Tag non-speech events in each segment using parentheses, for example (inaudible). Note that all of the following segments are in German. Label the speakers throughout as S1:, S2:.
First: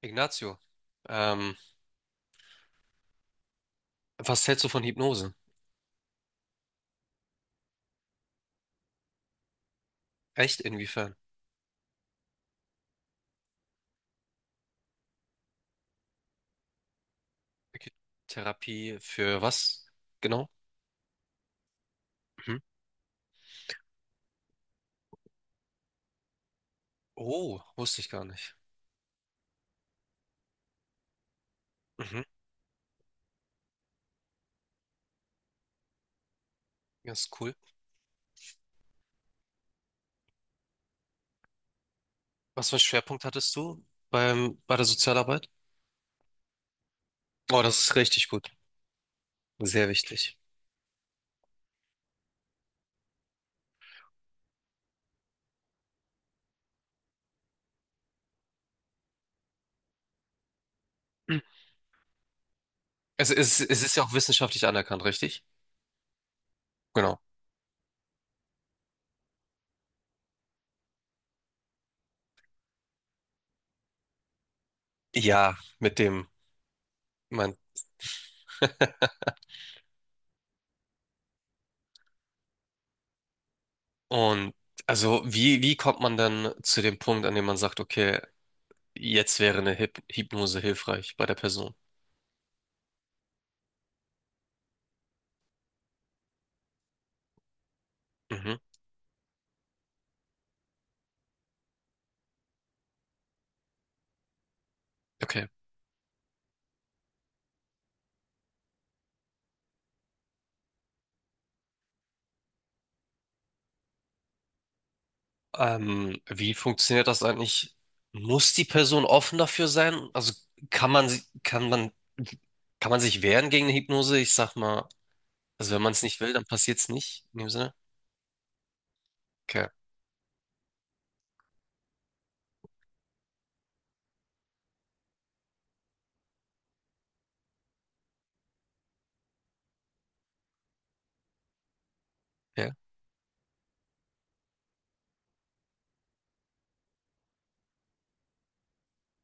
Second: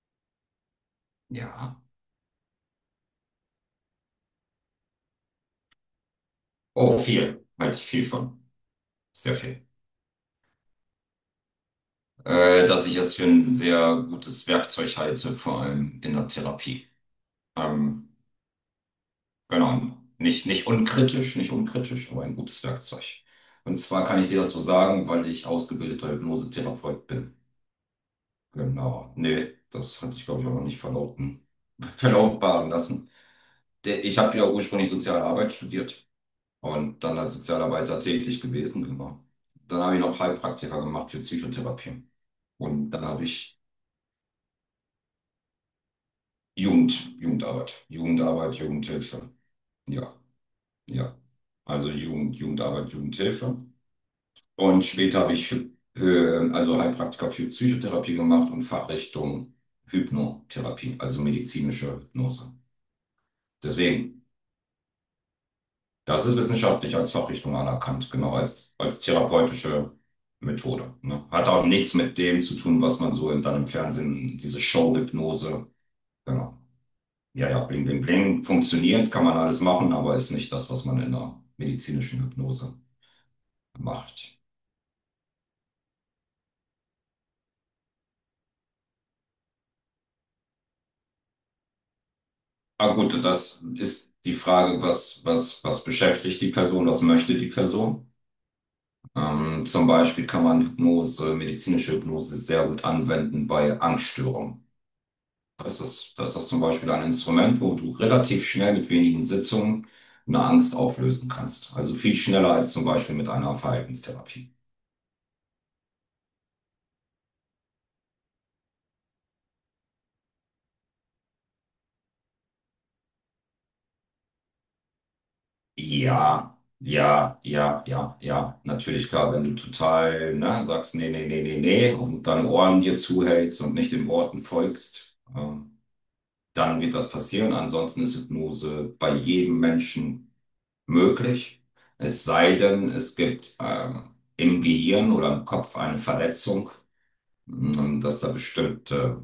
S1: Ignacio, ähm,
S2: Ja.
S1: was hältst du von Hypnose?
S2: Oh, viel. Halte ich viel von. Sehr viel.
S1: Echt? Inwiefern?
S2: Dass ich es für ein sehr gutes Werkzeug halte, vor allem in der Therapie.
S1: Okay.
S2: Ähm,
S1: Therapie für
S2: genau.
S1: was
S2: Nicht,
S1: genau?
S2: nicht unkritisch, nicht unkritisch, aber ein
S1: Mhm.
S2: gutes Werkzeug. Und zwar kann ich dir das so sagen, weil ich ausgebildeter Hypnosetherapeut bin.
S1: Oh, wusste ich gar nicht.
S2: Genau. Nee, das hatte ich, glaube ich, auch noch nicht verlauten, (laughs)
S1: Mhm.
S2: verlautbaren lassen. Ich habe ja ursprünglich Sozialarbeit studiert. Und dann
S1: Das ist
S2: als
S1: cool.
S2: Sozialarbeiter tätig gewesen immer. Dann habe ich noch Heilpraktiker gemacht für Psychotherapie.
S1: Was für einen
S2: Und dann
S1: Schwerpunkt
S2: habe
S1: hattest
S2: ich
S1: du bei der Sozialarbeit?
S2: Jugend,
S1: Oh, das
S2: Jugendarbeit,
S1: ist richtig gut.
S2: Jugendarbeit, Jugendhilfe.
S1: Sehr
S2: Ja,
S1: wichtig.
S2: ja. Also Jugendarbeit, Jugendhilfe. Und später habe ich also Heilpraktiker für Psychotherapie gemacht und Fachrichtung Hypnotherapie, also
S1: (clears throat) Mhm.
S2: medizinische Hypnose.
S1: Es ist ja auch
S2: Deswegen.
S1: wissenschaftlich anerkannt, richtig?
S2: Das ist wissenschaftlich als
S1: Genau.
S2: Fachrichtung anerkannt, genau, als therapeutische Methode. Ne? Hat auch nichts mit dem zu tun, was man so dann im Fernsehen, diese
S1: Ja,
S2: Show-Hypnose,
S1: mit dem,
S2: genau. Ja,
S1: mein.
S2: ja, bling, bling, bling,
S1: (laughs)
S2: funktioniert, kann man alles machen, aber ist nicht das, was man in der medizinischen Hypnose macht.
S1: Und also, wie kommt man dann zu dem Punkt, an dem man sagt, okay, jetzt wäre eine Hypnose hilfreich bei der Person?
S2: Ah, gut, das ist die Frage, was beschäftigt die Person, was möchte die Person?
S1: Mhm.
S2: Zum Beispiel kann man Hypnose, medizinische Hypnose sehr gut anwenden bei Angststörungen.
S1: Okay.
S2: Das ist zum Beispiel ein Instrument, wo du relativ schnell mit wenigen Sitzungen eine Angst auflösen kannst. Also viel schneller als zum Beispiel mit einer Verhaltenstherapie.
S1: Wie funktioniert das eigentlich? Muss die Person offen dafür sein? Also kann man, sie- kann man sich wehren gegen eine Hypnose? Ich sag mal, also wenn man es nicht will, dann
S2: Ja,
S1: passiert es nicht
S2: ja,
S1: in dem Sinne.
S2: ja, ja, ja. Natürlich, klar, wenn du
S1: Okay.
S2: total, ne, sagst, nee, nee, nee, nee, nee, und deine Ohren dir zuhältst und nicht den Worten folgst, dann wird das passieren. Ansonsten ist Hypnose bei jedem Menschen möglich. Es sei
S1: Ja.
S2: denn, es gibt, im Gehirn oder im Kopf eine Verletzung. Und dass da bestimmte,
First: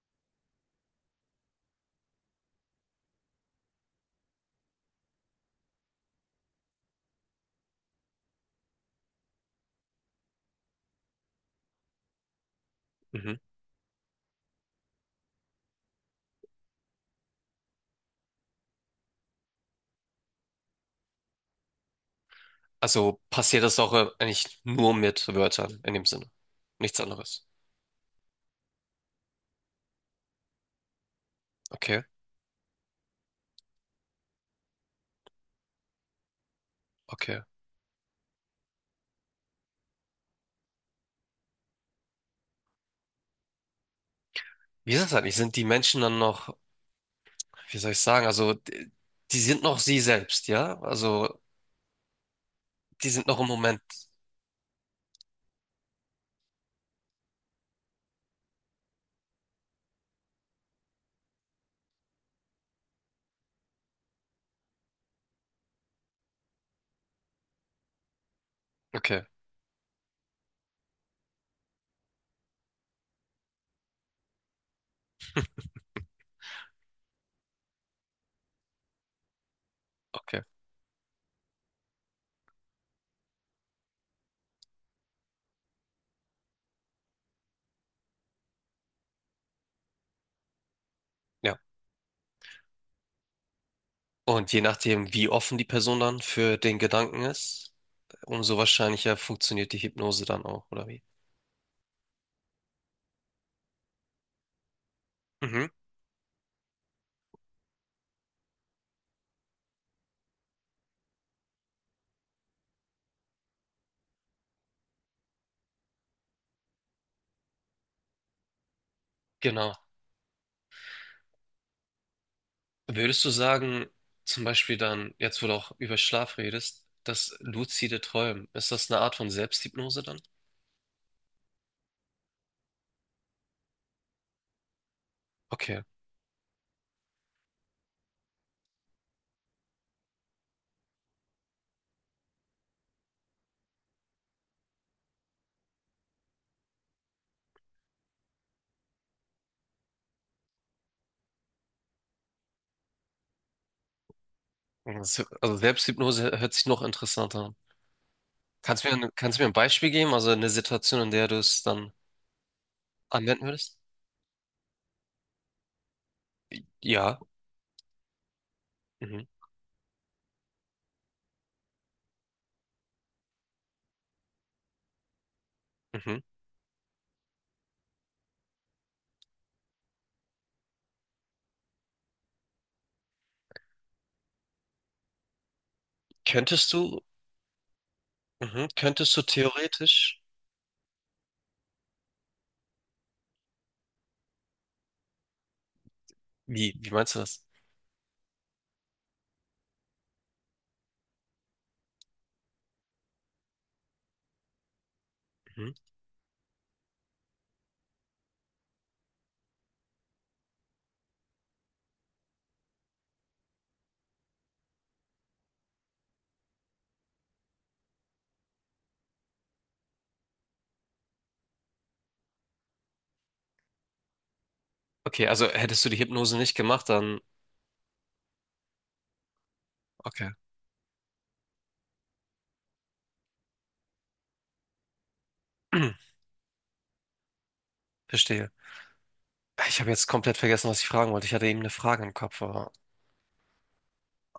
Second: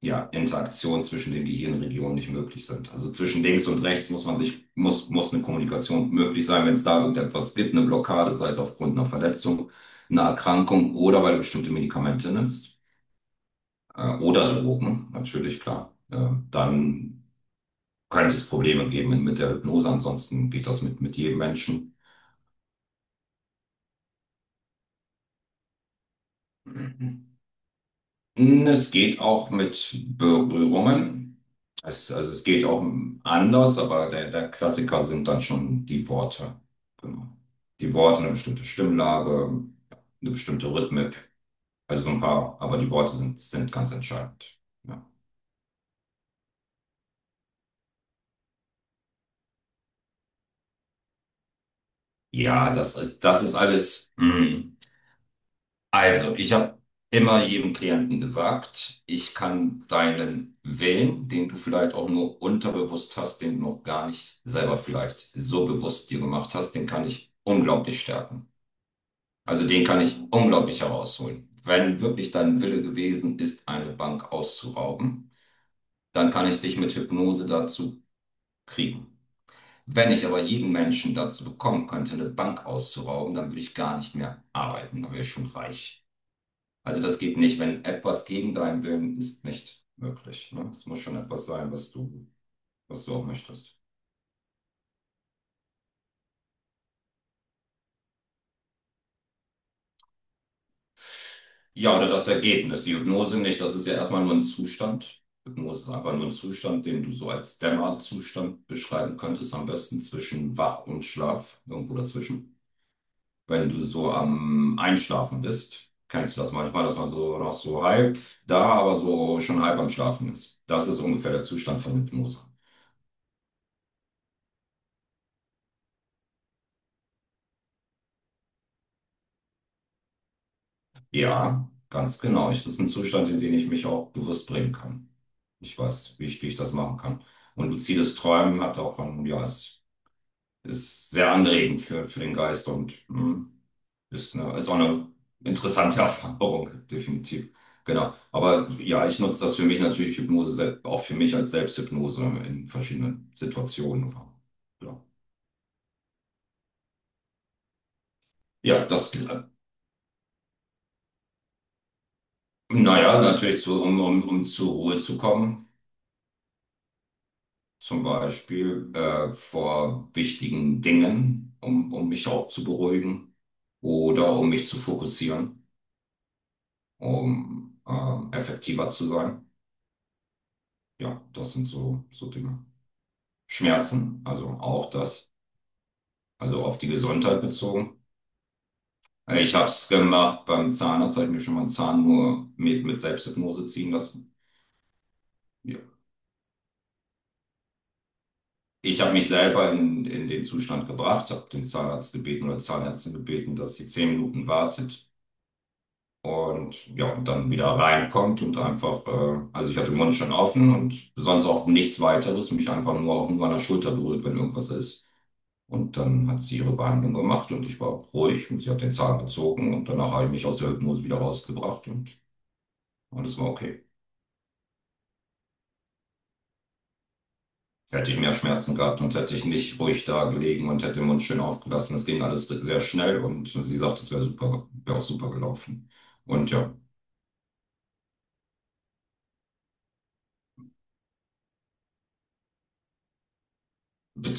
S2: ja, Interaktionen zwischen den Gehirnregionen nicht möglich sind. Also zwischen links und rechts muss eine Kommunikation möglich sein, wenn es da irgendetwas gibt, eine Blockade, sei es aufgrund einer Verletzung, einer Erkrankung oder weil du bestimmte Medikamente nimmst,
S1: Mhm.
S2: oder Drogen, natürlich klar. Dann könnte es Probleme geben mit der Hypnose, ansonsten geht das mit jedem Menschen.
S1: Also passiert das auch eigentlich nur mit Wörtern in dem Sinne. Nichts
S2: (clears throat)
S1: anderes.
S2: Es geht auch mit Berührungen.
S1: Okay.
S2: Also es geht auch anders, aber der Klassiker sind dann schon die Worte. Genau.
S1: Okay.
S2: Die Worte, eine bestimmte Stimmlage, eine bestimmte Rhythmik. Also so ein paar, aber die Worte sind ganz entscheidend.
S1: Wie ist
S2: Ja,
S1: das eigentlich? Sind die Menschen dann noch, wie soll ich sagen? Also die, die sind noch sie selbst, ja? Also
S2: ja, das
S1: die
S2: ist,
S1: sind noch
S2: das
S1: im
S2: ist
S1: Moment.
S2: alles. Mm. Also, ich habe immer jedem Klienten gesagt, ich kann deinen Willen, den du vielleicht auch nur unterbewusst hast, den du noch gar nicht selber vielleicht so bewusst dir gemacht hast, den kann ich unglaublich stärken.
S1: Okay.
S2: Also den kann ich unglaublich herausholen. Wenn wirklich dein Wille gewesen ist, eine Bank auszurauben, dann kann ich dich mit Hypnose dazu kriegen. Wenn ich aber
S1: Okay.
S2: jeden Menschen dazu bekommen könnte, eine Bank auszurauben, dann würde ich gar nicht mehr arbeiten, dann wäre ich schon reich. Also das geht nicht, wenn etwas gegen deinen Willen ist, nicht möglich. Ne? Es muss schon etwas
S1: Ja.
S2: sein, was du auch möchtest.
S1: Und je nachdem, wie offen die Person dann für den Gedanken ist, umso wahrscheinlicher funktioniert die Hypnose dann auch, oder wie?
S2: Ja, oder das Ergebnis. Die Hypnose nicht, das ist ja erstmal nur ein Zustand.
S1: Mhm,
S2: Hypnose ist einfach nur ein Zustand, den du so als Dämmerzustand beschreiben könntest, am besten zwischen Wach und Schlaf, irgendwo dazwischen. Wenn du so am Einschlafen bist, kennst du das manchmal, dass man so noch so halb da, aber so schon
S1: genau.
S2: halb am Schlafen ist. Das ist ungefähr der Zustand von Hypnose.
S1: Würdest du sagen, zum Beispiel dann, jetzt wo du auch über Schlaf redest, das luzide Träumen, ist das eine Art von Selbsthypnose dann?
S2: Ja, ganz genau. Das ist ein Zustand, in den ich mich auch bewusst bringen kann. Ich
S1: Okay.
S2: weiß, wie ich das machen kann. Und luzides Träumen hat auch ein, ja, es ist sehr anregend für den Geist und ist auch eine interessante (laughs) Erfahrung, definitiv. Genau. Aber ja, ich nutze das für mich natürlich, Hypnose, auch für mich als Selbsthypnose in verschiedenen Situationen. Ja,
S1: Das- Also Selbsthypnose hört sich noch interessanter an.
S2: ja,
S1: Kannst du mir ein Beispiel geben, also eine Situation, in der du es dann
S2: naja,
S1: anwenden
S2: natürlich,
S1: würdest?
S2: um zur Ruhe zu kommen.
S1: Ja.
S2: Zum Beispiel
S1: Mhm,
S2: vor wichtigen Dingen, um mich auch zu beruhigen oder um mich zu fokussieren,
S1: mhm.
S2: um effektiver zu sein. Ja, das sind so Dinge. Schmerzen, also auch das, also
S1: Könntest
S2: auf die
S1: du,
S2: Gesundheit bezogen.
S1: mhm, könntest du
S2: Ich habe es
S1: theoretisch,
S2: gemacht beim Zahnarzt, habe ich mir schon mal einen Zahn nur mit Selbsthypnose ziehen lassen. Ja.
S1: wie, wie meinst du das?
S2: Ich habe mich selber in den Zustand gebracht, habe den Zahnarzt gebeten oder Zahnärztin gebeten, dass sie 10 Minuten wartet. Und ja, und dann wieder reinkommt und einfach, also ich hatte den Mund schon offen und sonst auch nichts weiteres, mich einfach nur auch nur an der Schulter berührt, wenn irgendwas ist. Und dann hat sie ihre Behandlung gemacht und ich war ruhig und sie hat den Zahn gezogen und danach habe ich mich aus der Hypnose wieder rausgebracht und alles war okay.
S1: Okay, also hättest du die Hypnose nicht gemacht, dann
S2: Hätte ich mehr Schmerzen gehabt und hätte ich nicht ruhig da
S1: okay,
S2: gelegen und hätte den Mund schön aufgelassen. Es ging alles sehr schnell und sie sagt, es wäre super, wäre auch super gelaufen.
S1: (clears throat)
S2: Und ja,
S1: verstehe. Ich habe jetzt komplett vergessen, was ich fragen wollte. Ich hatte eben eine Frage im Kopf, aber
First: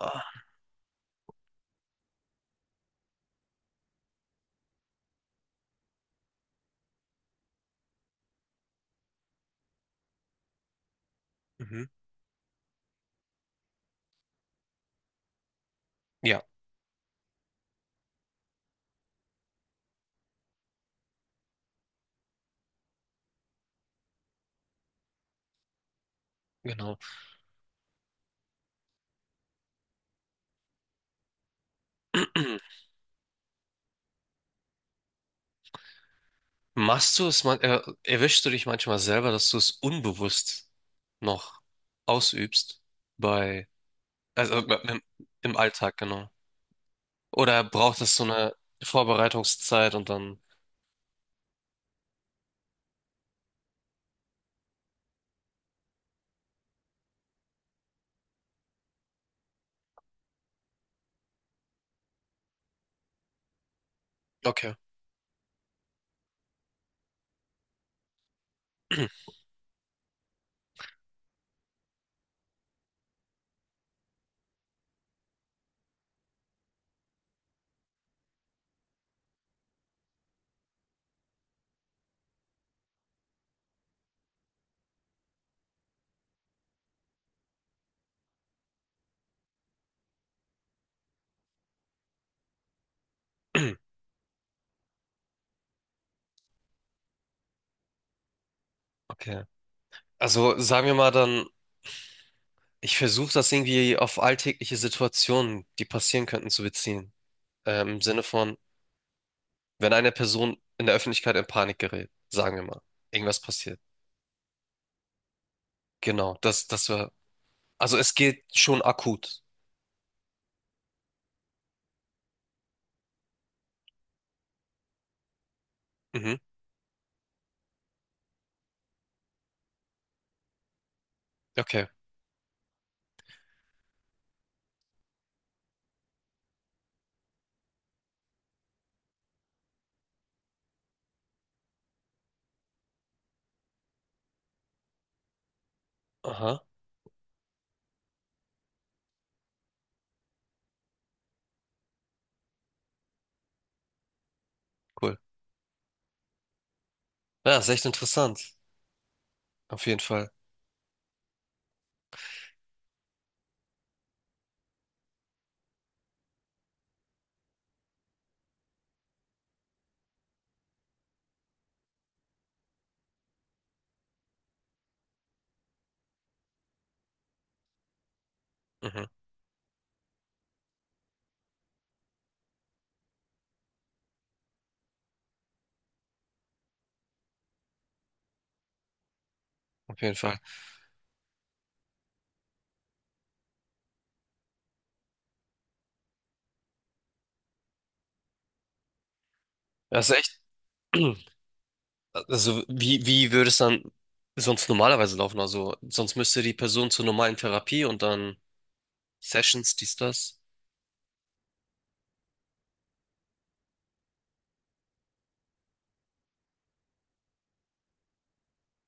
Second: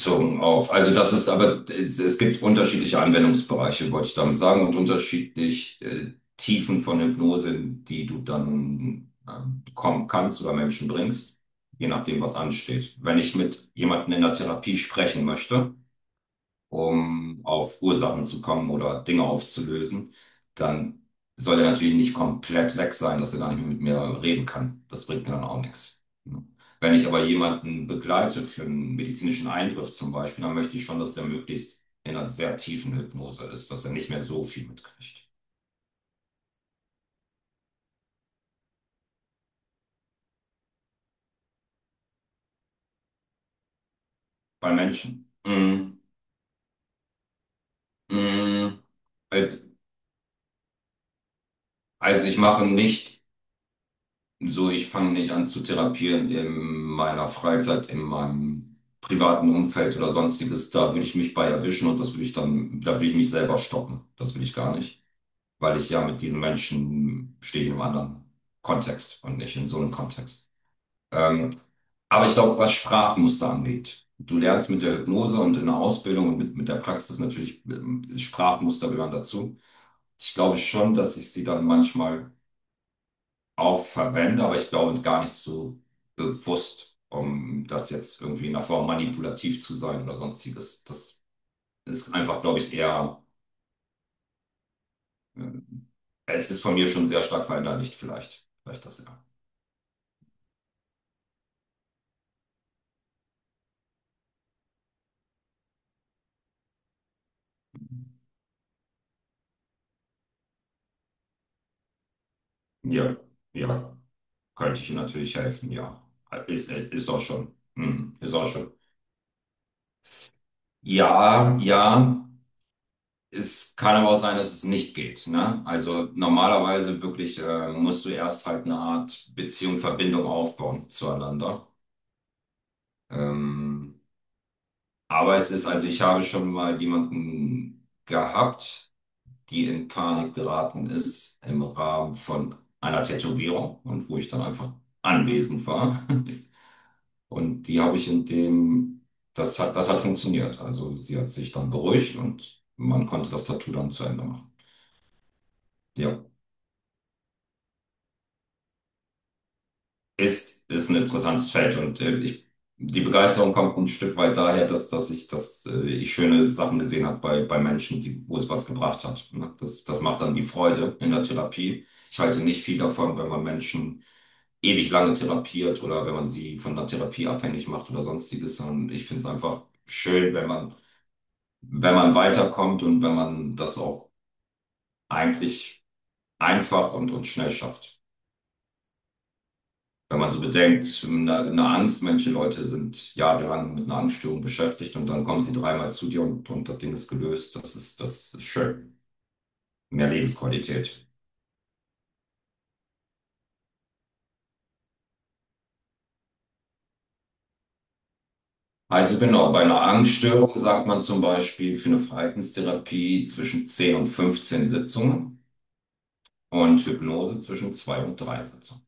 S1: ah,
S2: auf. Also das ist aber, es gibt unterschiedliche Anwendungsbereiche, wollte ich damit sagen, und unterschiedlich Tiefen von Hypnose, die du dann bekommen kannst oder Menschen bringst,
S1: mhm.
S2: je nachdem, was ansteht. Wenn ich mit jemandem in der Therapie sprechen möchte,
S1: Ja,
S2: um auf Ursachen zu kommen oder Dinge aufzulösen, dann soll er natürlich nicht komplett weg sein, dass er gar nicht mehr mit mir reden kann. Das bringt mir dann auch nichts. Wenn
S1: genau.
S2: ich aber jemanden begleite für einen medizinischen Eingriff zum Beispiel, dann möchte ich schon, dass der möglichst in einer sehr
S1: (clears throat)
S2: tiefen Hypnose ist, dass er nicht mehr so viel mitkriegt.
S1: Machst du es man erwischst du dich manchmal selber, dass du es unbewusst noch ausübst bei also
S2: Bei Menschen.
S1: im Alltag, genau. Oder braucht es so eine
S2: Mm, Halt,
S1: Vorbereitungszeit und dann
S2: also ich mache nicht. Ich fange nicht an zu therapieren in meiner Freizeit, in meinem privaten Umfeld oder sonstiges. Da würde ich mich bei erwischen und das würde ich dann, da würde ich mich selber stoppen. Das will ich
S1: okay.
S2: gar nicht, weil ich ja mit diesen Menschen stehe ich in einem anderen
S1: (clears throat)
S2: Kontext und nicht in so einem Kontext. Ähm, aber ich glaube, was Sprachmuster angeht, du lernst mit der Hypnose und in der Ausbildung und mit der Praxis natürlich Sprachmuster gehören dazu. Ich glaube schon, dass ich sie dann manchmal auch verwende, aber ich glaube gar nicht so bewusst, um das jetzt irgendwie in der Form manipulativ zu sein oder sonstiges. Das ist einfach, glaube ich, eher, äh, es ist von mir schon sehr stark verinnerlicht, vielleicht. Vielleicht das ja.
S1: Okay. Also sagen wir mal, dann ich versuche das irgendwie auf alltägliche Situationen, die passieren könnten, zu beziehen. Im Sinne von, wenn eine Person in der Öffentlichkeit in Panik gerät, sagen wir mal,
S2: Ja,
S1: irgendwas passiert.
S2: ja, könnte ich Ihnen natürlich helfen, ja.
S1: Genau, das,
S2: Ist,
S1: das
S2: ist, ist
S1: war.
S2: auch schon.
S1: Also es
S2: Hm, ist
S1: geht
S2: auch schon.
S1: schon akut.
S2: Ja, ja. Es kann aber auch sein, dass es nicht geht. Ne? Also
S1: Mhm.
S2: normalerweise wirklich musst du erst halt eine Art Beziehung, Verbindung aufbauen zueinander.
S1: Okay.
S2: Ähm, aber es ist, also ich habe schon mal jemanden gehabt, die in Panik geraten ist im Rahmen von einer Tätowierung und wo ich dann einfach anwesend war. (laughs)
S1: Aha,
S2: Und die habe ich in dem, das hat funktioniert. Also sie hat sich dann beruhigt und man konnte das Tattoo dann zu Ende machen.
S1: cool.
S2: Ja.
S1: Ja, ist echt interessant. Auf jeden Fall.
S2: Ist ein interessantes Feld und die Begeisterung kommt ein Stück weit daher, dass ich schöne Sachen gesehen habe bei Menschen, wo es was gebracht hat. Ne? Das macht dann die Freude in der Therapie. Ich halte nicht viel davon, wenn man Menschen ewig lange therapiert oder wenn man sie von der Therapie abhängig macht oder sonstiges, sondern
S1: Mhm,
S2: ich finde es einfach schön, wenn man, wenn man weiterkommt und wenn man das auch eigentlich einfach und schnell schafft.
S1: auf jeden
S2: Wenn man
S1: Fall.
S2: so bedenkt, eine Angst, manche Leute sind jahrelang mit einer Angststörung beschäftigt und dann kommen sie dreimal zu dir und das Ding ist gelöst. Das ist schön. Mehr
S1: Das ist echt.
S2: Lebensqualität.
S1: (clears throat) Also, wie, wie würde es dann sonst normalerweise laufen? Also, sonst müsste die Person zur normalen Therapie und dann
S2: Also genau, bei
S1: Sessions,
S2: einer
S1: dies, das.
S2: Angststörung sagt man zum Beispiel für eine Verhaltenstherapie zwischen 10 und 15 Sitzungen und Hypnose zwischen 2 und 3 Sitzungen.